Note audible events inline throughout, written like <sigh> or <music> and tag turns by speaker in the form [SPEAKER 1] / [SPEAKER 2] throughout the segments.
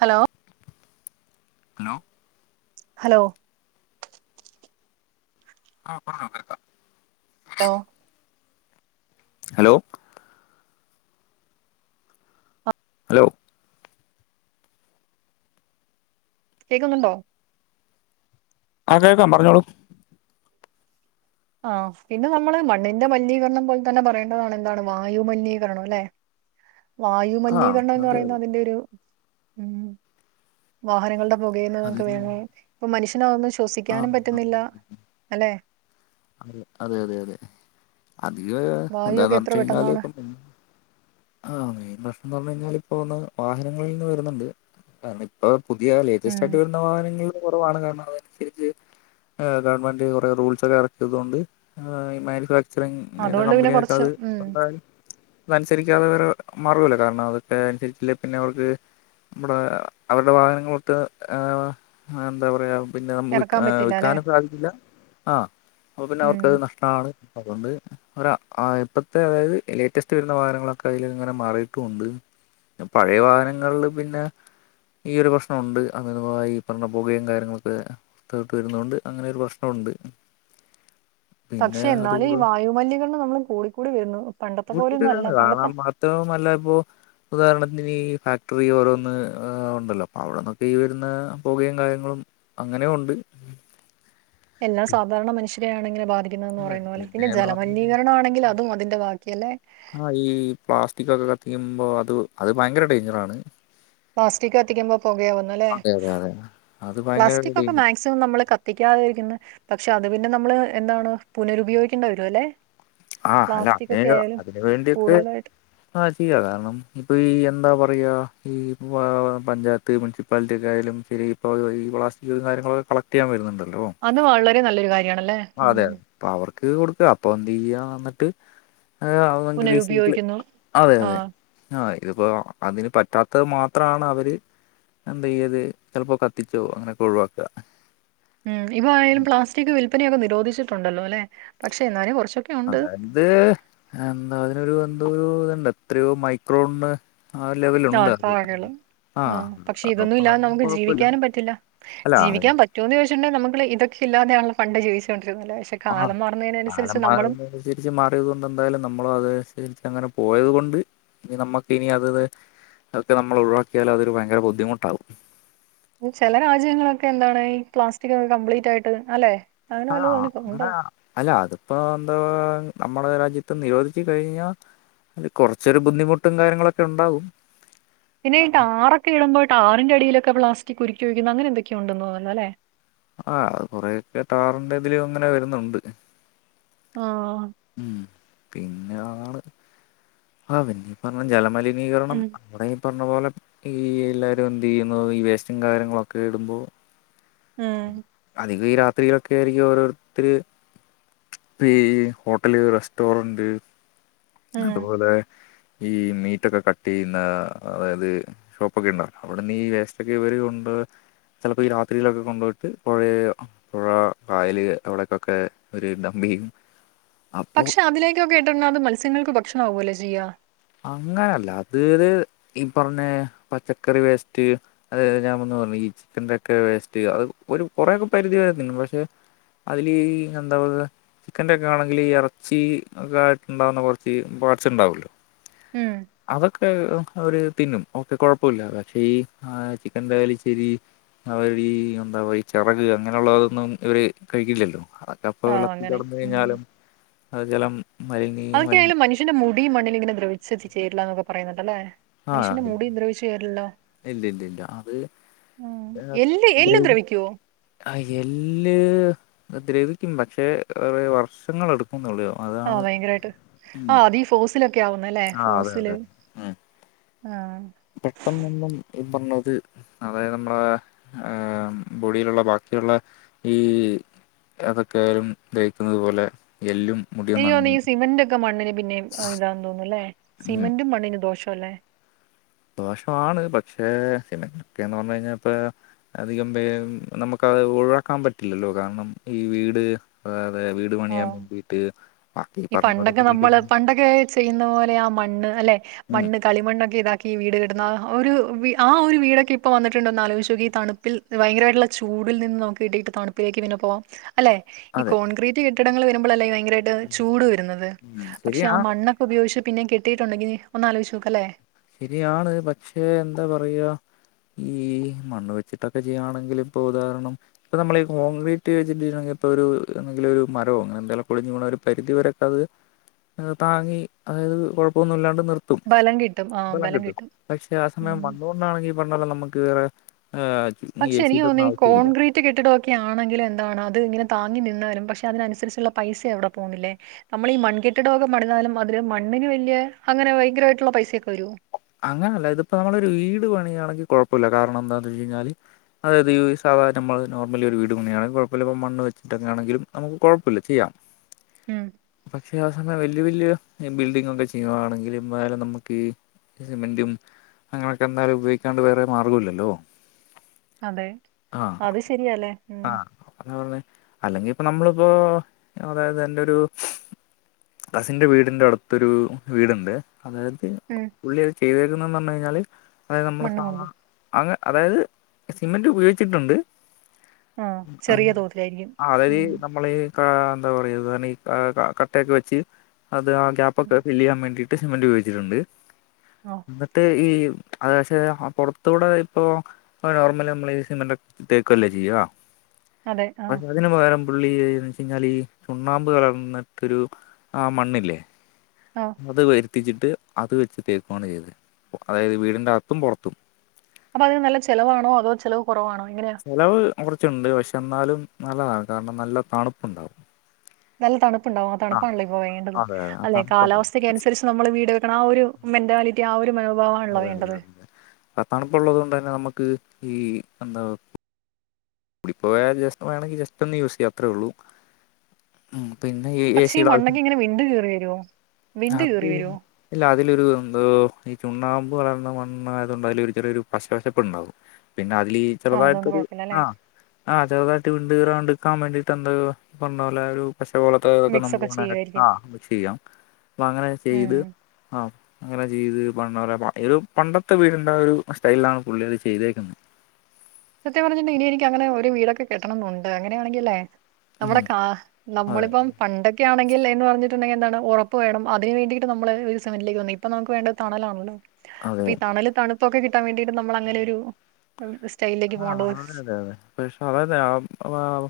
[SPEAKER 1] Hello
[SPEAKER 2] hello
[SPEAKER 1] hello
[SPEAKER 2] ആപറഞ്ഞോ കേക്കാം
[SPEAKER 1] hello
[SPEAKER 2] hello hello
[SPEAKER 1] കേക്കുന്നുണ്ടോ
[SPEAKER 2] ആ കേൾക്കാം പറഞ്ഞോളൂ
[SPEAKER 1] ആപിന്നെ നമ്മള് മണ്ണിന്റെ മലിനീകരണം പോലെ തന്നെ പറയേണ്ടതാണ് എന്താണ് വായുമലിനീകരണം അല്ലെ ആ
[SPEAKER 2] ആഹ്
[SPEAKER 1] വായുമലിനീകരണം എന്ന്
[SPEAKER 2] അതെ
[SPEAKER 1] പറയുന്ന
[SPEAKER 2] അതെ
[SPEAKER 1] അതിന്റെ ഒരു ഉ വാഹനങ്ങളുടെ പുകേന്ന് ഒക്കെ
[SPEAKER 2] അതിന്
[SPEAKER 1] വരുന്നത അപ്പൊ മനുഷ്യന് അതൊന്നും ശ്വസിക്കാനും പറ്റുന്നില്ല അല്ലെ
[SPEAKER 2] അത അതെ അതെ അതെ അധികം എന്താന്ന്
[SPEAKER 1] വായുവൊക്കെ എത്ര
[SPEAKER 2] വച്ച്ച്ച് കഴിഞ്ഞാല്
[SPEAKER 1] പെട്ടെന്നാണ്
[SPEAKER 2] ആമെയിൻ പ്രശ്നം എന്ന് പറഞ്ഞഞ് കഴിഞ്ഞാൽ ഇപ്പൊ ഒന്ന് വാഹനങ്ങളിൽ നിന്ന് വരുന്നുണ്ട് കാരണം ഇപ്പൊ പുതിയ ലേറ്റസ്റ്റ്
[SPEAKER 1] ഉം
[SPEAKER 2] ആയിട്ട് വരുന്ന വാഹനങ്ങൾ കുറവാണ് കാരണം അതനുസരിച്ച് ഗവൺമെന്റ് കൊറെ റൂൾസ് ഒക്കെ ഇറക്കിയ ത്‌ കൊണ്ട് മാനുഫാക്
[SPEAKER 1] അതുകൊണ്ട് പിന്നെ
[SPEAKER 2] കമ്പനിയായിട്ട്
[SPEAKER 1] കൊറച്ച്
[SPEAKER 2] അത്
[SPEAKER 1] ഉം
[SPEAKER 2] മാ അല്ലാതെ വേറെ മാർഗവമല്ല കാരണം അതൊക്കെ അനുസരിച്ചില്ലെ പിന്നെ അവർക്ക് നമ്മടെ അവരുടെ വാഹനങ്ങളടുത്ത് എന്താ പറയാ പിന്നെ നമുക്ക് വി
[SPEAKER 1] ഇറക്കാൻ പറ്റില്ല അല്ലെ
[SPEAKER 2] വിൽക്കാനും സാധിക്കില്ല ആ അപ്പ പിന്നെ
[SPEAKER 1] ഉം
[SPEAKER 2] അവർക്കത് നഷ്ടമാണ് അതുകൊണ്ട് ഇപ്പഴത്തെ അതായത് ലേറ്റസ്റ്റ് വരുന്ന വാഹനങ്ങൾ അതിൽ ഇങ്ങനെ മാറിയിട്ടുണ്ട് പഴയ വാഹനങ്ങളില് പിന്നെ ഈ ഒരു പ്രശ്നമുണ്ട് അതിനായി ഈ പറഞ്ഞ പുകയും കാര്യങ്ങളൊക്കെട്ട് വരുന്നുണ്ട് അങ്ങനെ ഒരു പ്രശ്നമുണ്ട് ഉണ്ട്
[SPEAKER 1] പക്ഷെ എന്നാലും ഈ വായുമലിനീകരണം നമ്മള് കൂടിക്കൂടി വരുന്നു പണ്ടത്തെ പോലെയൊന്നും അല്ല
[SPEAKER 2] കൂടിക്കൂടിവരാണ്
[SPEAKER 1] പണ്ടത്തെ
[SPEAKER 2] കാരണം മാത്രമല്ല ഇപ്പൊ ഉദാഹരണത്തിന് ഫാക്ടറി ഓരോന്ന് ഉണ്ടല്ലോ അപ്പോൾ അവിടെന്നൊക്കെ ഈ വരുന്ന പുകയും കാര്യങ്ങളും അങ്ങനെയുംഉണ്ട്
[SPEAKER 1] എല്ലാം സാധാരണ മനുഷ്യരെയാണ് ഇങ്ങനെ ബാധിക്കുന്നെ
[SPEAKER 2] അതെ
[SPEAKER 1] പറയുന്ന പോലെ പിന്നെ
[SPEAKER 2] പിന്നേന്ന് പറഞ്ഞ
[SPEAKER 1] ജലമലിനീകരണ ആണെങ്കിൽ അതും അതിന്റെ ബാക്കിയല്ലെ
[SPEAKER 2] കഴിയുമ്പോൾ അത് അത് ഭയങ്കര ഡേഞ്ചറാണ്
[SPEAKER 1] പ്ലാസ്റ്റിക് കത്തിക്കുമ്പോ പുകയാവുന് അല്ലേ
[SPEAKER 2] അതെ അതെ അതെ. അത് ഭയങ്കര ഒരു
[SPEAKER 1] പ്ലാസ്റ്റിക് ഒക്കെ
[SPEAKER 2] ഡേഞ്ച്
[SPEAKER 1] മാക്സിമം നമ്മള് കത്തിക്കാതെ ഇരിക്കുന്നു പക്ഷെ അത്. പിന്നെ നമ്മള് എന്താണ് പുനരുപയോഗിക്കേണ്ടി വരുമല്ലെ
[SPEAKER 2] ആ് അല്ല അതിന അതിനന് വേണ്ടി ഒക്കെ
[SPEAKER 1] കൂടുതലായിട്ട്
[SPEAKER 2] ആ ചെയ്യാ കാരണം ഇപ്പൊ ഈ എന്താ പറ എന്ത പറയുക ഈ പഞ്ചായത്ത് മുനിസിപ്പാലിറ്റി ഒക്കെ ആയാലും ശരി ഇപ്പോൾ ഈ പ്ലാസ്റ്റിക്ും കാര്യങ്ങളൊക്കെ കളക്ട് ചെയാൻ വരുന്നുണ്ട്
[SPEAKER 1] അത് വളരെ നല്ലൊരു കാര്യം
[SPEAKER 2] അതെ അതെ അപ്പൊ അവർക്ക് കൊടുക്ക അപ്പൊ എന്ത് ചെയ്യാ വന്നിട്ട് അവൻ റീൽസില്
[SPEAKER 1] പുനരുപയോഗിക്കുന്നു
[SPEAKER 2] അതെ
[SPEAKER 1] ആ
[SPEAKER 2] അതെ ആ ഇതിപ്പോ അതിന് പറ്റാത്തത് മാത്രമാണ് അവര് എന്താ ചെയ്യത് ചിലപ്പോ കത്തിച്ചോ അങ്ങനെയൊക്കെ ഒഴിവാക്കുക
[SPEAKER 1] ഉം ഇപ്പ ആയാലും പ്ലാസ്റ്റിക് വിൽപ്പനയൊക്കെ നിരോധിച്ചിട്ടുണ്ടല്ലോ അല്ലെ പക്ഷെ എന്നാലും കുറച്ച്
[SPEAKER 2] അതായത് എന്താ അതിനൊരു എന്തോ ഒരു ഇണ്ട് എത്രയോ മൈക്രോണ് ആ ലെവല് ഉണ്ടത്
[SPEAKER 1] ആഹ് പക്ഷെ ഇതൊന്നും ഇല്ലാതെ നമുക്ക് ജീവിക്കാനും പറ്റില്ല
[SPEAKER 2] അല്ല
[SPEAKER 1] ജീവിക്കാൻ പറ്റോന്ന് ചോ പണ്ട് നമ്മള് ഇതക്കെ ഇല്ലാതെയാണ് പണ്ട് ജീവിച്ചോ
[SPEAKER 2] ആഹ് കാലം മാറിയതിനുസരിച്ച് മാറിയത് കൊണ്ട് എന്തായാലും നമ്മളും അതനുസരിച്ച് അങ്ങനെ പോയത് കൊണ്ട് ഇനി നമ്മുക്ക് ഇനി അത് അതൊക്കെ നമ്മൾ ഒഴിവാക്കിയാൽ അതൊരു ഭയങ്കര ബുദ്ധിമുട്ടാകും
[SPEAKER 1] ചില രാജ്യങ്ങളൊക്കെ എന്താണ് ഈ പ്ലാസ്റ്റിക്ക് കംപ്ലീറ്റ് ആയിട്ട് അല്ലെ അങ്ങനെ വല്ലതും ഉണ്ടോ
[SPEAKER 2] അല്ല അതിപ്പോ എന്തോ നമ്മുടെ രാജ്യത്ത് നിരോധിച്ച് കഴിഞ്ഞാൽ അത് കൊറച്ചൊരു ബുദ്ധിമുട്ടും കാര്യങ്ങളൊക്കെ ഉണ്ടാവും
[SPEAKER 1] പിന്നെ ടാറ്ക്കെ ഇടുമ്പോ ടാറിന്റെ അടിയിലെ പ്ലാസ്റ്റിക് കുരുക്കി ഒഴിക്കുന്ന അങ്ങനെ എന്തൊക്കെയ ഉണ്ടെന്ന്ന്നല്ലേ
[SPEAKER 2] ആഹ് കൊറെക്കെ ടാറിന്റെ ഇതിലും അങ്ങനെ വരുന്നുണ്ട്
[SPEAKER 1] ആഹ്
[SPEAKER 2] പിന്നാണ് ആഹ് പിന്നീ പറഞ്ഞ ജലമലിനീകരണം
[SPEAKER 1] ഉം
[SPEAKER 2] അവിടെ പറഞ്ഞ പോലെ ഈ എല്ലാവരും എന്ത് ചെയ്യുന്നു ഈ വേസ്റ്റും കാര്യങ്ങളൊക്കെ ഇടുമ്പോൾ
[SPEAKER 1] ഉം
[SPEAKER 2] ഇത് ഈ രാത്രിയിലൊക്കെ ആയിരിക്കും ഓരോരുത്തര് ഇപ്പ ഹോട്ടല് റെസ്റ്റോറന്റ്
[SPEAKER 1] ഉം
[SPEAKER 2] അതുപോലെ ഈ മീറ്റൊക്കെ കട്ട് ചെയ്യുന്ന അതായത് ഷോപ്പ് ഒക്കെ ഉണ്ടല്ലോ അവിടെന്ന് ഈ വേസ്റ്റ് ഒക്കെ ഇവര് കൊണ്ട് <unintelligible> ചിലപ്പോ ഈ രാത്രിയിലൊക്കെ കൊണ്ട് പോയിട്ട് പുഴയ പുഴ കായല് അവിടെക്കൊക്കെ ഒരു ഡമ്പി ഉം
[SPEAKER 1] പക്ഷെ അതിലേക്കൊക്കെ ഇട്ടാൽ അത് മത്സ്യങ്ങൾക്ക് ഭക്ഷണ ആവല്ലേ ചെയ്യാ
[SPEAKER 2] അങ്ങനെയല്ല അത് ഈ പറഞ്ഞ പച്ചക്കറി വേസ്റ്റ് അത് ഞാൻ വ പറഞ്ഞ ഈ ചിക്കൻന്റെ ഒക്കെ വേസ്റ്റ് അത് ഒരു കൊറെൊക്കെ പരിധി വരെ പക്ഷെ അതില് എന്താ പറ ചിക്കന്റെ ഒക്കെ ആണെങ്കിൽ ഈ ഇറച്ചി ഒക്കെ ആയിട്ട്ണ്ടാവുന്ന കുറച്ച് പാച്ച ഉണ്ടാവല്ലോ
[SPEAKER 1] ഉം
[SPEAKER 2] അവൊക്ക് അവര് തിന്നും ഓക്കെ കുഴപ്പമില്ല പക്ഷെ ഈ ആ ചിക്കന്റെയാലി ശരി അവർ ഈ എന്താ ഈ ചിറക് അങ്ങനെയുള്ളതൊന്നും ഇവര് കഴിക്കില്ലല്ലോ അതൊക്കെ അപ്പ
[SPEAKER 1] ആഹ്
[SPEAKER 2] വെളളത്തില്
[SPEAKER 1] അങ്ങനെ
[SPEAKER 2] കിടന്ന
[SPEAKER 1] ഉം
[SPEAKER 2] കഴിഞ്ഞാലും അത് ജലം മലിനീ മലി
[SPEAKER 1] ഈ മണ്ണിൽയിങ്ങനെ ദ്രവിച്ചു ചേരില്ല എന്നന്നൊക്കെ പറയുണ്ട് അല്ലേ
[SPEAKER 2] ആഹ് ഇല്ല ഇല്ല ഇല്ല അത്
[SPEAKER 1] ഉം എല്ല് എല്ല് ദ്രവിക്കുവോ
[SPEAKER 2] ആഹ് എല്ല് ദ്രവിക്കും പക്ഷേ വർഷങ്ങള് എടുക്കും
[SPEAKER 1] ആഹ് ഭയങ്കരായിട്ട് ആഹ് അതീ ഫോസിലൊക്കെ ആവുന്ന അല്ലേ
[SPEAKER 2] ആ അതെ
[SPEAKER 1] ഫോസില്
[SPEAKER 2] അതെ ഉം
[SPEAKER 1] ആഹ്
[SPEAKER 2] പെട്ടെന്നൊന്നും പറഞ്ഞത് അതായത് നമ്മളാ ബൊഡിയിലുള്ള ബാക്കിയുള്ള ഈ അതൊക്കെ ആലും ദഹിക്കുന്നത് പോലെ എല്ലും മുടിയൊന്നും
[SPEAKER 1] എനിക്ക് തോന്നുന്നു
[SPEAKER 2] അങ്ങനെ
[SPEAKER 1] ഈ സിമന്റ ഒക്കെ മണ്ണിൽ പിന്നെ ഇതാെന്ന് തോന്നുന്നല്ലേ
[SPEAKER 2] ഉം
[SPEAKER 1] സിമെന്റും മണ്ണിന് ദോഷ അല്ലേ
[SPEAKER 2] ദോഷമാണ് പക്ഷേ സിമന്റ്ക്കേ ന് പറഞ്ഞ് കഴിഞ്ഞാ ഇപ്പ അധികം പേരും നമുക്ക് അത് ഒഴിവാക്കാൻ പറ്റില്ലല്ലോ കാരണം ഈ വീട് അഹ്
[SPEAKER 1] ആഹ് ഈ
[SPEAKER 2] പറഞ്ഞ പോലെ
[SPEAKER 1] പണ്ടൊക്കെ നമ്മള്
[SPEAKER 2] ബിൽഡിങ്
[SPEAKER 1] പണ്ടൊക്കെ ചെയ്യുന്ന പോലെ ആ മണ്ണ് അല്ലെ
[SPEAKER 2] ഉം
[SPEAKER 1] മണ്ണ് കളിമണ്ണൊക്കെ ഇതാക്ക വീട് കേട്ടുന്ന ഒരു ആഹ് ഒരു വീടൊക്കെ ഇപ്പൊ വന്നിട്ടുണ്ടോന്ന് ആലോചിച്ചു നോക്കിയേ ഈ തണുപ്പിൽ ഭയങ്കരമായിട്ടുള്ള ചൂ ചുടിൽ നിന്നും നമ്മുക്ക് തണുപ്പിലേക്ക് തന്നെ പോവാ അല്ലെ
[SPEAKER 2] അതെ
[SPEAKER 1] കോൺക്രിറ്റ് കെട്ടിടങ്ങൾ വരുമ്പോ അല്ലേ ഭയങ്കര ആയിട്ട് ചൂട് വരുന്നത്
[SPEAKER 2] ഉം
[SPEAKER 1] പക്ഷേ ആ
[SPEAKER 2] ശരിയാണ്
[SPEAKER 1] മണ്ണക്കോ ഉപയോഗിച്ച് പിന്നെ കെട്ടിട്ടുണ്ടങ്കി ഒന്ന് ആലോചിച്ച് നോക്കല്ലേ
[SPEAKER 2] ശരിയാണ് പക്ഷെ എന്താ പറയാ ഈ മണ്ണണ് വെിട്ടൊക്കെ ചെയ്യുകയാണെങ്കിൽ ഇപ്പൊ ഉദാഹരണം ഇപ്പൊ നമ്മള ഈ കോൺക്രീറ്റ് വെച്ചി ഇപ്പോൊ ഒരു എന്തെില ഒരു മരോ അങ്ങനെ എന്തൊലും കൊളിഞ്ഞ പോണ ഒരു പരിധിവ വരൊക്കെ അത് താങ്ങി അതായത് കുഴപ്പൊന്നുമ ഇല്ലാണ്ട് നിർത്തും
[SPEAKER 1] ബലം കിട്ടും ആ ബലം
[SPEAKER 2] <unintelligible>
[SPEAKER 1] കിട്ടും
[SPEAKER 2] പക്ഷെ ആ സമയം
[SPEAKER 1] ഉം
[SPEAKER 2] വന്നുകൊണ്ടാണെങ്കിൽ പറഞ്ഞല്ല നമുക്ക് വേറെ ഈ
[SPEAKER 1] പക്ഷെ
[SPEAKER 2] എ
[SPEAKER 1] എനിക്ക്
[SPEAKER 2] സിയുടെ ഒന്നും
[SPEAKER 1] തോന്നുന്നു ഈ
[SPEAKER 2] ആവശ്യമില്ല
[SPEAKER 1] കോൺക്രീറ്റ് കെട്ടിടമൊക്കെ ആണെങ്കിലും എന്താണ് അത് ഇങ്ങനെ താങ്ങി നിന്നാലും പക്ഷെ അതിനനുസരിച്ചുള്ള പൈസ അവിടെ പോകുന്നില്ല നമ്മൾ ഈ മൺകെട്ടിടമക്കെ മരുന്നാലും അതില് മ അന് വല്ിയ അങ്ങനെ ഭയങ്കരമായിട്ടുള്ള പൈസൊക്കെ വരുോ
[SPEAKER 2] അങ്ങനെയല്ല ഇതിപ്പ നമ്മളൊ ഒരു വീട് പണിയാണെങ്കിൽ കുഴപ്പമില്ല കാരണം എന്താന്ന് വെച്ചച്ച് കഴിഞ്ഞാല് അതായത് ഈ നമ്മ നോർമല ഒരു വീട്ണിയണെങ്ക കുഴപ്പില്ലപ്പ മണ് വെച്ചിട്ട്ക്കൊണെങ്കില നമുക്ക് കുഴപ്പമില്ല ചെയ്യാം
[SPEAKER 1] ഉം
[SPEAKER 2] ബക്ഷ അനെ വല്യ വല്യ ബിൽഡിങ് ഒക്കെ ചെയ്യുവാണെങ്കിൽ എായാലും നമുക്ക് ഈ സിമെന്റും അങ്ങനെയൊക്കെ എന്തായാലും ഉപയോഗിക്കാണ്ട് വേറെ മാർഗം ഇല്ലല്ലോ
[SPEAKER 1] അതെ അത് ശരിയല്ലേ ഉം
[SPEAKER 2] ആ അ പറഞ്ഞ അല്ലെങ്കി ഇപ്പൊ നമ്മളിപ്പോൊ അതായത് എന്റെ ഒരു കസിന്റെ വീടിന്റെ അടുത്തൊരു വീടുണ്ട് അതായത്
[SPEAKER 1] ഉം
[SPEAKER 2] പുള്ളിത് ചെയ്തേക്കുന്നെന്ന് പറഞ്ഞഞ് കഴിഞ്ഞാൽ അതായത് നമ്മൾ
[SPEAKER 1] മണ്ണ് കൊണ്ട്
[SPEAKER 2] <unintelligible> അതായത് സിമെന്റ് ഉപയോഗിച്ചിട്ടുണ്ട്
[SPEAKER 1] ആ
[SPEAKER 2] ആ
[SPEAKER 1] ചെറിയ തോതിലായിരിക്കും
[SPEAKER 2] അതരി
[SPEAKER 1] ഉം
[SPEAKER 2] നമ്മള് <unintelligible> എന്താ പറയ കട്ടയൊക്കെ വെച്ച് അത് ആ ഗ്യാപ്പൊക്കെ
[SPEAKER 1] ഉം.
[SPEAKER 2] ഫില് ചെയ്യാൻ വേണ്ടിട്ട് സിമെന്റ് ഉപയോഗിച്ചിട്ടുണ്ട് <unintelligible> <unintelligible>
[SPEAKER 1] ആ
[SPEAKER 2] ക്ഷെ പൊറത്ത കൂടെ ഇപ്പൊ നോർമല നമ്മള് ഈ സിമെന്റ് തേക്കുവല്ലേ ചെയ്യ
[SPEAKER 1] അതെ ആ
[SPEAKER 2] <unintelligible> തിന്ു പകരം ുള്ളിന്ന് വെച്ചച്ച് കഴിഞ്ഞാൽ ഈ ചുണ്ണാമ്പ് കളർന്നിട്ടൊരു ആ മണ്ണില്ലേ
[SPEAKER 1] ആ
[SPEAKER 2] അത് വരുത്തിച്ചിട്ട് അത് വെച്ച് തേക്കുകയാണ് ചെയ്തത് അതായത് വീടിന്റെ അകത്തും പുറത്തും
[SPEAKER 1] അപ്പൊ അതിന് നല്ല ചെിലവാണോ അതോ ചെിലവ് കുറവാണോ എങ്ങനെയാ
[SPEAKER 2] ചെിലവ് കുറച്ചുണ്ട് പക്ഷെ എന്നാലും നല്ലതാണ് കാരണം നല്ല തണുപ്പുണ്ടാവും
[SPEAKER 1] നല്ല തണുപ്പു ണ്ടാാവും ആ തണുപ്പാണല്ലോ ഇപ്പൊ വേണ്ടത്
[SPEAKER 2] അതെ അതെ ആ
[SPEAKER 1] അല്ലെ
[SPEAKER 2] തണുപ്പുണ്ടാവും
[SPEAKER 1] കാലാവസ്ഥക്ക് അനുസരിച്ച് നമ്മൾ വീട് വെക്കണം ആ ഒരു മെന്റാലിറ്റി ആ ഒരു മനോഭാവമാണല്ലോ
[SPEAKER 2] അതെ
[SPEAKER 1] വേണ്ടത്
[SPEAKER 2] അതെ അതെതെ തണുപ്പ ഉള്ളത് കൊണ്ട് തന്നെ നമുക്ക് ഈ എന്താ കൂടിപ്പോ ജസ് വേണെങ്കിൽ ജസ്റ്റ് ഒന്ന് യൂസ് ചെയ്യ അത്രേ ഉള്ളൂ ഉ പിന്നെ ഈ ഏ
[SPEAKER 1] പക്ഷെ മണ്ണൊക്കെ
[SPEAKER 2] സിുടൊവശ്യം
[SPEAKER 1] ഇങ്ങനെ വിണ്ട് കീറി വരുവോ വിണ്ട്
[SPEAKER 2] അത്
[SPEAKER 1] കീറി വരുവോ
[SPEAKER 2] ഇല്ല അതില ഇരുന്തോ ചുണ്ണാമ്പ് വളർന്ന മണ്ണയതുകൊണ്ട് അതില ഒരു ചെറിയ ഒരു പശവശപ്പ്ണ്ടാവും പിന്നെ <unintelligible>
[SPEAKER 1] ആ
[SPEAKER 2] ചെറുതായിട്ടൊ
[SPEAKER 1] അതുകൊണ്ട്
[SPEAKER 2] ഒരു
[SPEAKER 1] കുഴപ്പമില്ല അല്ലേ
[SPEAKER 2] ആ ആ് ചെറുതായിട്ട് <unintelligible> പച്ചേലത്തെ ഇതൊക്കെ
[SPEAKER 1] മിക്സ്
[SPEAKER 2] നമുക്ക്
[SPEAKER 1] ഒക്കെ
[SPEAKER 2] വണ
[SPEAKER 1] ചെയ്യുമായിരിക്കും
[SPEAKER 2] ആ നമുക്ക് ചെയ്യാം അപ്പൊ അങ്ങനെ
[SPEAKER 1] ഉം
[SPEAKER 2] ചെയ്ത് ആ അങ്ങനെ ചെയ്ത് <unintelligible> പണ്ടത്തെ വീടിന്റെ ഒരു സ്റ്റൈല ആണ് പുള്ളിര് ചെയ്തേക്കുന്നത്
[SPEAKER 1] സത്യം പറഞ്ഞട്ട ഇനി എനിക്ക് അങ്ങനെ ഒരു വീടൊക്കെ കെട്ടണം എന്നുണ്ട് അങ്ങനെയാണെങ്കിൽ അല്ലേ നമ്മുടെ
[SPEAKER 2] ഉം
[SPEAKER 1] കാ
[SPEAKER 2] അതെ
[SPEAKER 1] നമ്മളിപ്പം പണ്ടൊക്കെ ആണെങ്ക ൽ എ പറഞ്ഞിട്ടണ്ടെിൽ എന്താണ് ഉറപ്പ് വേണം അന് വേണ്ടിട്ട്മ്മ ഒരു സമന്ലേക്ക് വന്ന ഇപ്പ നമുക്ക് വേണ്ട തണലാണല്ലോ
[SPEAKER 2] അതെ
[SPEAKER 1] അപ്പൊ ഈ തണല് തണുപ്പൊക്കെ കിട്ടാൻ വേണ്ടിട്ട് നമ്മൾ അങ്ങനെ ഒരു സ്റ്റൈലിലേക്ക്
[SPEAKER 2] ആ
[SPEAKER 1] പോകേണ്ടത്
[SPEAKER 2] അതെ അതെ അതെ പക്ഷെ അതതെ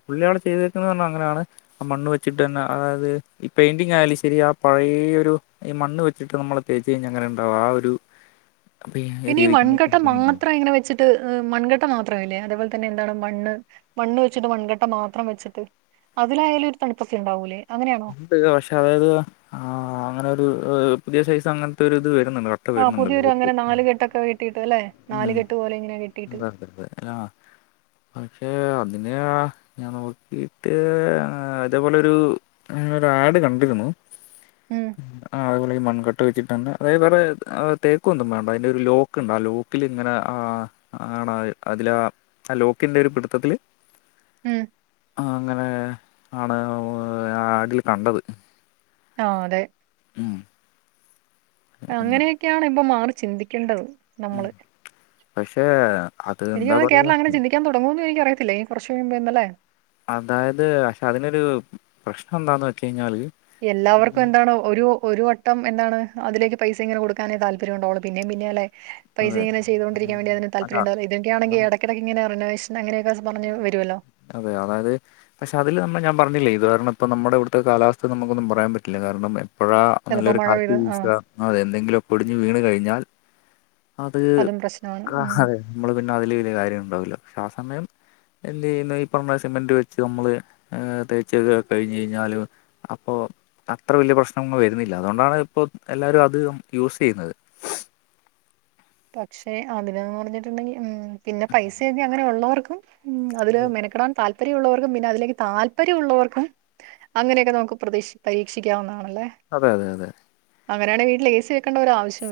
[SPEAKER 2] പുള്ളി അവിടെ ചെയ്തി പറഞ്ഞ അങ്ങനെയാണ് ആ മണ്ണ് വെച്ചിട്ട് തന്നെ അതായത് ഈ പെയിന്റിങ് ആയാലും ശെരി ആ പഴയ ഒരു മണ് വച്ചിട്ട് നമ്മള് തേച്ച് കഴിഞ്ഞ അങ്ങനെണ്ടും ആ ഒരു അപ്പൊ
[SPEAKER 1] പിന്നെ ഈ
[SPEAKER 2] രീതിക്ക് നമുക്ക്
[SPEAKER 1] മൺകട്ട
[SPEAKER 2] ഇതൊന്നുമില്ല.
[SPEAKER 1] മാത്രം ഇങ്ങനെ വെച്ചി മൺകട്ട മാത്രമല്ലേ അതേപോലെ തന്നെ എന്താണ് മണ്ണ് മണ്ണ് വെച്ചിട്ട് മൺകട്ട മാത്രം വെച്ചിട്ട് അതിലായാലും ഒരു തണുപ്പക്ക് ഉണ്ടാവൂലേ അങ്ങനെയാണോ
[SPEAKER 2] ഉണ്ട് പക്ഷെ അതായത് ആ അങ്ങനെ ഒരു പുതിയ സൈസ് അങ്ങനത്തെ ഒരു ഇത് വരും കട്ട
[SPEAKER 1] ആ
[SPEAKER 2] വരുന്നുണ്ടല്ലോ
[SPEAKER 1] പുതിയൊരു
[SPEAKER 2] ഓക്കേ
[SPEAKER 1] അങ്ങനെ നാല് കെട്ടൊക്കെ കെട്ടിയിട്ട് അല്ലെ നാല്
[SPEAKER 2] ഉം
[SPEAKER 1] കെട്ട് പോലെ ഇങ്ങനെ കെട്ടിയിട്ട്
[SPEAKER 2] അതത അ പക്ഷെ പക്ഷേ അതിനെ ഞാൻ നോക്കിയിട്ട് അതെ പോലൊരു ഞാനൊരു ആഡ് കണ്ടിരുന്നു
[SPEAKER 1] ഉം
[SPEAKER 2] ആഹ് അപോല മൺക ഒട്ട വെച്ചിട്ടന്നെ അതായത് വേറെ തേക്കുംന്നും വേണ്ട അതിന്റെ ഒരു ലോക്കുണ്ട് ആ ലോക്ക് ലോക്കിലിങ്ങനെ ആ ആണ് അതിലാ ആ ലോക്കിന്റെ ഒരു പിടുത്തത്തില്
[SPEAKER 1] ഉം
[SPEAKER 2] ആ അങ്ങനെ ആണ് ആഡിൽ കണ്ടത്
[SPEAKER 1] ആ അതെ
[SPEAKER 2] ഉം എന്ന്
[SPEAKER 1] അങ്ങനെയൊക്കെയാണ് ഇപ്പൊ മാറി ചിന്തിക്കേണ്ടത് നമ്മള്
[SPEAKER 2] പക്ഷേ അത്
[SPEAKER 1] എനിക്ക്
[SPEAKER 2] എന്താ
[SPEAKER 1] തോന്നുന്നു
[SPEAKER 2] പറയാ
[SPEAKER 1] കേരളം അങ്ങനെ ചിന്തിക്കാൻ തുടങ്ങൂന്ന് എനിക്ക് അറിയത്തില്ല നി കുറച്ച് മുമ്പിന്നാലേ
[SPEAKER 2] അതായത് പക്ഷെ അതിനൊരു പ്രശ്നം എന്താന്ന് വെച്ച കഴിഞ്ഞാല്
[SPEAKER 1] എല്ലാവർക്കും എന്താണ് ഒരു ഒരു വട്ടം എന്താണ് അതിലേക്ക് പൈസ ഇങ്ങനെ കൊടുക്കാനേ താല്പര്യ ഉണ്ടാവുള്ള പിന്നേ പിന്നെ അല്ലേ പൈസ
[SPEAKER 2] അതെ
[SPEAKER 1] ഇങ്ങനെ ചെയ്തൊണ്ടിരിക്കാൻ വേണ്ടി അതിൽ
[SPEAKER 2] അതാ
[SPEAKER 1] താല്പര്യം ഉണ്ടും ഇതൊക്കെയണെങ്ക
[SPEAKER 2] അതാണ്.
[SPEAKER 1] ഇടക്ക് ഇടക്ക് ഇങ്ങനെ പറഞ്ഞ
[SPEAKER 2] അതെ അതായത് പക്ഷെ അതില് നമ്മള് ഞാ പറഞ്ഞില്ലേ ഇത് കാരണം ഇപ്പോൾ നമ്മുടെ ഇവിടുത്തെ കാലാവസ്ഥ നമുക്കൊന്നും പറയാൻ പറ്റില്ല കാരണം അപ്പഴ
[SPEAKER 1] ചിലപ്പോ
[SPEAKER 2] നല്ലൊരു
[SPEAKER 1] മഴ
[SPEAKER 2] കാറ്റ്
[SPEAKER 1] പെയ്ത് ആ
[SPEAKER 2] വീശുക അതെ എന്തെങ്കിലും ഒക്കേ ഒടിഞ്ഞു വീണ് കഴിഞ്ഞാൽ അത്
[SPEAKER 1] അതും പ്രശ്നമാണ് ഉം
[SPEAKER 2] അതെ നമ്മള് പിന്നെ അതില് വലിയ കാര്യം ഉണ്ടാവില്ലോ പക്ഷെ ആ സമയം എന്ത് ചെയ്യുന്നു ഈ പറഞ്ഞ സിമെന്റ് വെച്ച് നമ്മള് തേച്ചൊക്കെ കഴിഞ്ഞ് കഴിഞ്ഞാല് അപ്പോ അത്ര വലിയ പ്രശ്നമൊന്നും വരുന്നില്ല അതുകൊണ്ടാണ് ഇപ്പോ എല്ലാവരും അത് യൂസ് ചെയ്യുന്നത്
[SPEAKER 1] പക്ഷെ അതിന്ന് പറഞ്ഞിട്ടുണ്ടെങ്കിൽ ഉം പിന്നെ പൈസയൊക്കെ അങ്ങനെ ഉള്ളവർക്കും ഉം അതില് മെനക്കടാൻ താല് താല്പര്യമുള്ളവർക്കും പിന്നെ അതിലേക്ക് താല്പര്യം ഉള്ളവർക്കും അങ്ങനെയൊക്കെ നമുക്ക് പ്രതീക്ഷ പരീക്ഷിക്കാവുന്നതാണ്
[SPEAKER 2] അതെ അതെ അതെ
[SPEAKER 1] അങ്ങനെയാണ് വീട്ടിൽ എ സി വെക്കേണ്ട ഒരു ആവശ്യം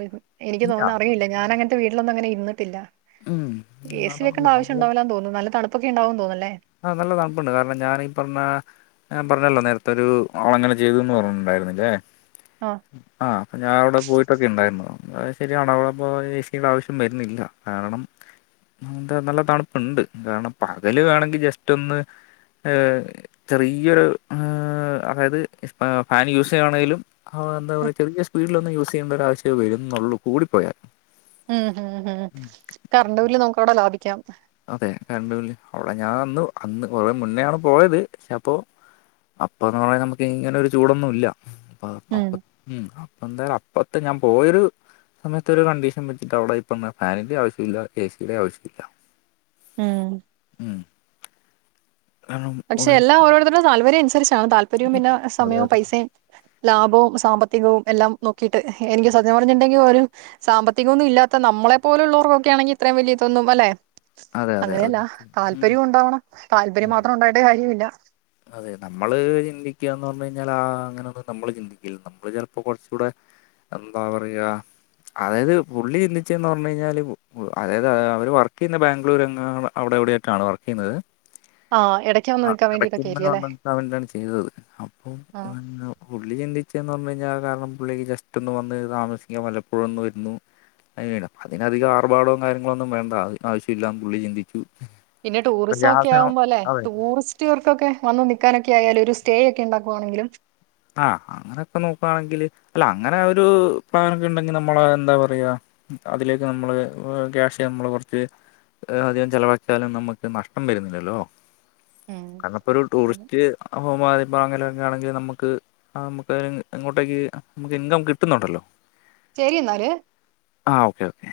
[SPEAKER 1] എനിക്ക്
[SPEAKER 2] ഇല്ല
[SPEAKER 1] തോന്ന അറിയില്ല ഞാനങ്ങനത്തെ വീട്ടിലൊന്നും അങ്ങെ ഇരുന്നുട്ടില്ല
[SPEAKER 2] ഉം
[SPEAKER 1] ഏ സി വെക്കേണ്ട
[SPEAKER 2] അതൊണ്ട്
[SPEAKER 1] ആവശ്യം
[SPEAKER 2] നമ്മള്
[SPEAKER 1] ഉണ്ടാവില്ലാന്ന് തോന്നുന്നു നല്ല തണുപ്പൊക്കെണ്ടാവുമെന്ന് തോന്നല്ലേ
[SPEAKER 2] ആ നല്ല തണുപ്പുണ്ട് കാരണം ഞാനീ പറഞ്ഞ പറഞ്ഞല്ലോ നേരത്തെ ഒരു ആള് അങ്ങനെ ചെയ്തുന്ന് പറഞ്ഞിട്ടുണ്ടായിരുന്നില്ലേ
[SPEAKER 1] ആഹ്
[SPEAKER 2] ആഹ് അപ്പൊ ഞാൻ അവിടെ പോയിട്ടൊക്കെ ഉണ്ടായിരുന്നു ശരി അണവളപ്പ ചശിയുടെ ആവശ്യം വരുന്നില്ല കാരണം എന്താ നല്ല തണുപ്പുണ്ട് കാരണം പകല് വേണെങ്കിൽ ജസ്റ്റ് ഒന്ന് ചെറിയൊരു അതായത് ഫാന് യൂസ് ചെയ്യയാണെങ്കിലും ആ എന്താ പറയാ ചെറിയ സ്പീഡിൽ ഒന്ന് യൂസ് ചെയ്യേണ്ട ഒരവശ്യം വരുന്നുള്ളൂ കൂടിപ്പോയാ
[SPEAKER 1] ഉം ഹം ഹം കറണ്ട് ബില്ല് നമുക്ക് അവിടെ ലാഭിക്കാം
[SPEAKER 2] അതെ കറണ്ട് അവിടെ ഞാൻ അന്ന് അന്ന് കുറേ മുന്നേ ആണ് പോയത് പക്ഷെ അപ്പോൊ അപ്പന്ന് പറഞ്ഞൽ നമുക്ക് ഇങ്ങനെ ഒരു ചൂടൊന്നും ഇല്ല അപ്പ
[SPEAKER 1] ഉം
[SPEAKER 2] അപ്പൊ പ്പ എന്തായാലും അപ്പത്തെ ഞാൻ പോയരു സമയത്ത് ഒരു കണ്ടീഷൻ വെച്ചിട്ട് അവിടെ ഇപ്പ ഫാനിന്റെ ആവശ്യം ഇല്ല ഏ സിയുടെ ആവശ്യമില്ല
[SPEAKER 1] ഉം
[SPEAKER 2] ഉം കാരണം
[SPEAKER 1] പക്ഷെ
[SPEAKER 2] ഉള്ള
[SPEAKER 1] എല്ലാം ഓരോരുത്തരുടെ താല്പര്യം അനുസരിച്ചാണ് താല്പര്യവും പിന്നെ
[SPEAKER 2] അതെ
[SPEAKER 1] സമയവും
[SPEAKER 2] അതെ
[SPEAKER 1] പൈസയും ലാഭവും സാമ്പത്തികവും എല്ലാം നോക്കിയിട്ട് എനിക്ക് സത്യം പറഞ്ഞിട്ടുണ്ടെങ്കിൽ ഒരു സാമ്പത്തികമൊന്നും ഇല്ലാത്ത നമ്മ നമ്മളെ പോലുള്ളവർക്കൊക്കെ ആണെങ്ക ഇത്രയും വലലിയ ഇതൊന്നും അല്ലെ
[SPEAKER 2] അതെ അതെ അത്
[SPEAKER 1] അങ്ങനെയല്ല
[SPEAKER 2] ഉം
[SPEAKER 1] താല്പര്യം ഉണ്ടാവണം താല്പര്യം മാത്ര കഴിയുല്ല
[SPEAKER 2] ന്ന് പറഞ്ഞ കഴിഞ്ഞാൽ ആ അങ്ങനെന്നും നമ്മള് ചിന്തിക്കില്ല നമ്മള് ചിലപ്പോ കുറച്ച കൂടെ എന്താ പറയാ അതായത് പുള്ളി ചിന്തിച്ചന്ന് പറഞ്ഞഞ് കഴിഞ്ഞാല് അതായത് അവര് വർക്ക് ചെയ്യുന്ന ബാംഗ്ലൂര് അവിടെ എവിടെ ആായിട്ടാണ് വർക്ക് ചെയ്യുന്നത്
[SPEAKER 1] ആ ഇടയ്ക്ക് വന്ന്
[SPEAKER 2] ആ
[SPEAKER 1] നിൽക്കാൻ
[SPEAKER 2] ഇടക്ക
[SPEAKER 1] വേണ്ടിയിട്ടൊക്കെ ആയിരിക്കും അല്ലേ
[SPEAKER 2] വണ്ടട്ടാണ് ചെയ്തത് അപ്പൊ
[SPEAKER 1] ആ
[SPEAKER 2] ഉള്ളി ചെണ്ടി ചച്ചന്ന് പറഞ്ഞു കഴിഞ്ഞാൽ കാരണം പിുള്ളേക്ക് ജസ്റ്റ് ഒന്ന് വന്ന് താമസിക്കാൻ പലപ്പോഴുംന്നന്ന് വരുന്നു അത് അതിനധികം ആർഭാടവും കാര്യങ്ങളോന്നും വേണ്ട ആവശ്യമില്ലാന്ന് പുള്ളി ചിന്തിച്ചു
[SPEAKER 1] പിന്നെ ടൂറിസം
[SPEAKER 2] പക്ഷെ ആ
[SPEAKER 1] ഒക്കെ
[SPEAKER 2] സമയം
[SPEAKER 1] ആകും പോലെ
[SPEAKER 2] അതെ
[SPEAKER 1] ടൂറിസം ർക്കൊക്കെ വന്ന് നിക്കക്കാനൊക്കെ ആയാലും ഒരു സ്റ്റേ ഒക്കെ ഉണ്ടാക്കുവാണെങ്കിലും
[SPEAKER 2] ആഹ അങ്ങനെയൊക്കെ നോക്കുകവാണെങ്കില് അല്ല അങ്ങനെ ആ ഒരു പ്ലൻൊക്കെ ഉണ്ടെങ്കി നമ്മളെ എന്താ പറയാ അതിലേക്ക് നമ്മള് ക്യാഷ് നമ്മള് കൊറച്ച് അധികം ചെലവാഴക്കിയാലും നമ്മുക്ക് നഷ്ടം വരുന്നില്ലല്ലോ
[SPEAKER 1] ഉം
[SPEAKER 2] ക ഇപ്പോ ഒരു
[SPEAKER 1] അതെ
[SPEAKER 2] ടൂറിസ്റ്റ് ഹോമപ്പോ അങ്ങനെയൊക്കെ ആണെങ്കിൽ നമുക്ക് ആ നമുക്ക് ഇങ്ങോട്ടേക്ക് നമുക്ക് ഇൻകം കിട്ടുന്നുണ്ടല്ലോ
[SPEAKER 1] ശരി എന്നാല്
[SPEAKER 2] ആ ഓക്കെ ഓക്കെ